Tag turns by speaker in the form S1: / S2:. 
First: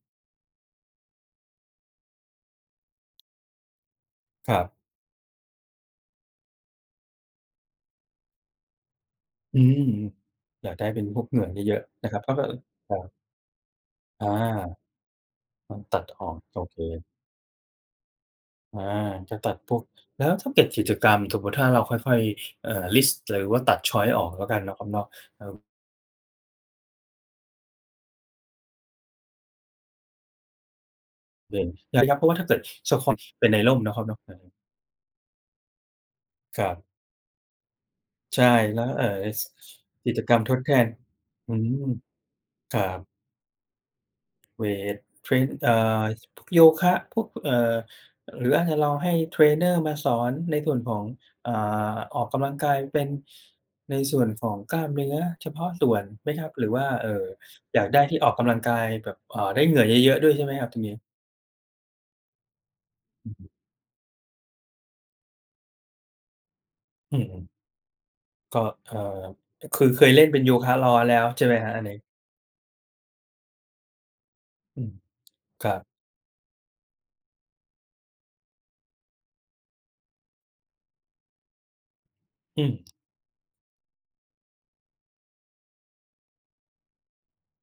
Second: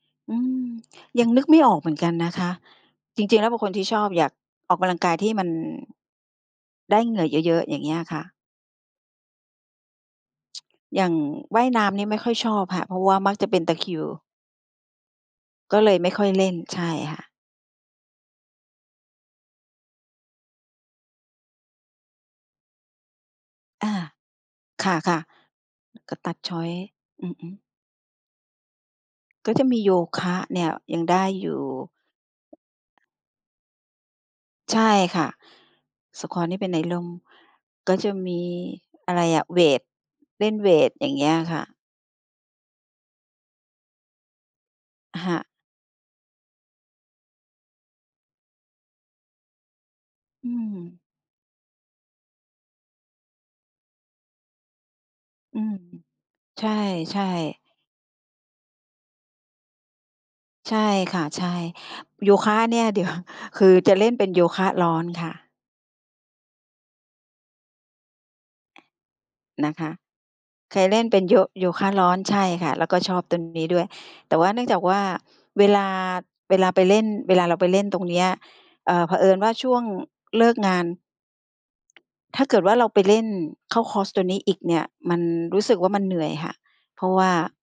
S1: อืม ยังนึกไม่ออกเหมือนกันนะคะ จริง ๆ แล้วเป็นคนที่ชอบ อยาก
S2: ครั
S1: อ
S2: บ
S1: อกกำลังกายที่มัน ได้เหงื่อเยอะ ๆ อย่างเงี้ยค่ะ
S2: อืม อยากได้เ
S1: อ
S2: ป
S1: ย
S2: ็
S1: ่
S2: น
S1: าง
S2: พวกเหงื่อ
S1: ว
S2: เ
S1: ่าย
S2: ยอ
S1: น
S2: ะ
S1: ้ำน
S2: ๆ
S1: ี
S2: น
S1: ่
S2: ะ
S1: ไ
S2: ค
S1: ม
S2: ร
S1: ่
S2: ับ
S1: ค
S2: เ
S1: ่
S2: ข
S1: อ
S2: า
S1: ย
S2: ก็
S1: ช
S2: เอ
S1: อ
S2: อ
S1: บค่ะ เ
S2: ค
S1: พ
S2: ร
S1: ร
S2: ั
S1: าะว
S2: บ
S1: ่ามักจะเป็นตะคริว
S2: อา ต
S1: ก
S2: ้
S1: ็
S2: อง
S1: เล
S2: ต
S1: ย
S2: ั
S1: ไ
S2: ด
S1: ม่ค
S2: อ
S1: ่อย
S2: อก
S1: เล่น
S2: โอเ
S1: ใช่
S2: ค
S1: ค่ะ
S2: อา จะตัดพวก แล้วถ้าเก็บกิจกรรม สมมุติถ้าเราค่อย ๆ เอ่อ ลิสต์หรือว่าตัด
S1: อ
S2: ช
S1: า
S2: อยซ์ ออก แล้วกันเนาะคร
S1: ค
S2: ับเนาะ
S1: ่ะ
S2: ครับ
S1: ๆ ก็ตัด ชอยซ์ อือ ๆ ก็จะมีโยคะเนี่ย ยังได้อย
S2: เด
S1: ู
S2: ิ
S1: ่
S2: น ย อย่าง เพราะว่าถ้าเกิด Squash เป็นในร่มเนาะครับเนาะ เออ
S1: ใช่ค่ะ Squash นี่
S2: ค
S1: เป
S2: ร
S1: ็
S2: ั
S1: นใน
S2: บ
S1: ร่ม ก็จะม
S2: ใ
S1: ี
S2: ช่ แล้ว เอ่อ
S1: อะไรอ
S2: ส
S1: ะ เวต
S2: กิจกรรม
S1: เล
S2: ท
S1: ่น
S2: ดแ
S1: เว
S2: ทน
S1: ต อย่างเงี้ย
S2: อื
S1: ค่ะ
S2: ม ครับ เวต
S1: อะ
S2: เท
S1: ฮ
S2: ร
S1: ะ
S2: น อ่า พ พวกโยคะ พวก เอ่อ หรืออาจจะลองให้เทรนเนอร์มาสอน
S1: อื
S2: ในส่วน
S1: ม
S2: ของ อ่า ออกกำลังกายเป็น ในส่วนของกล้ามเนื้อเฉ
S1: อื
S2: พาะ
S1: ม
S2: ส่วนไหมครับ? ห
S1: ใช
S2: รือว่า เอ่
S1: ่
S2: อ
S1: ๆ
S2: อยากได้ที่ออกกำลังกายแบบ เอ่อ ได้เหงื่อเยอะ ๆ ด้วยใช่ไหมครับ
S1: ใช
S2: ตร
S1: ่
S2: งนี้?
S1: ค่ะ ใช่ โยคะเนี่ย เดี๋ยว
S2: อือฮึ
S1: คือจะเล่นเป็นโยคะร้อนค่ะ
S2: อือ ๆ ก็
S1: อ
S2: เอ่อ อ
S1: นะ
S2: ค
S1: ค
S2: ือ
S1: ะ
S2: เคยเล่นเป็นโยคะ
S1: เค
S2: ร
S1: ย
S2: ้อ
S1: เล
S2: น
S1: ่น
S2: แล
S1: เ
S2: ้
S1: ป็น
S2: ว
S1: โย
S2: ใช่ไหม
S1: โย
S2: ครับอ
S1: ค
S2: ัน
S1: ะ
S2: นี้?
S1: ร้อน ใช่ค่ะ แล้วก็ชอบตรงนี้ด้วย แต่ว่าเนื่องจ
S2: อ
S1: าก
S2: ื
S1: ว
S2: ม
S1: ่า เ
S2: ค
S1: ว
S2: รั
S1: ล
S2: บ
S1: า เวลาไปเล่น เวลาเราไปเล่นตรงเนี้ย เอ่อ เผอิญว่าช่วงเลิกงาน ถ้าเกิ
S2: อื
S1: ดว่า เรา
S2: ม
S1: ไปเล่นเข้าคอร์สตัวนี้อีกเนี่ย มันรู้สึกว่ามันเหนื่อยค่ะ เพราะว่า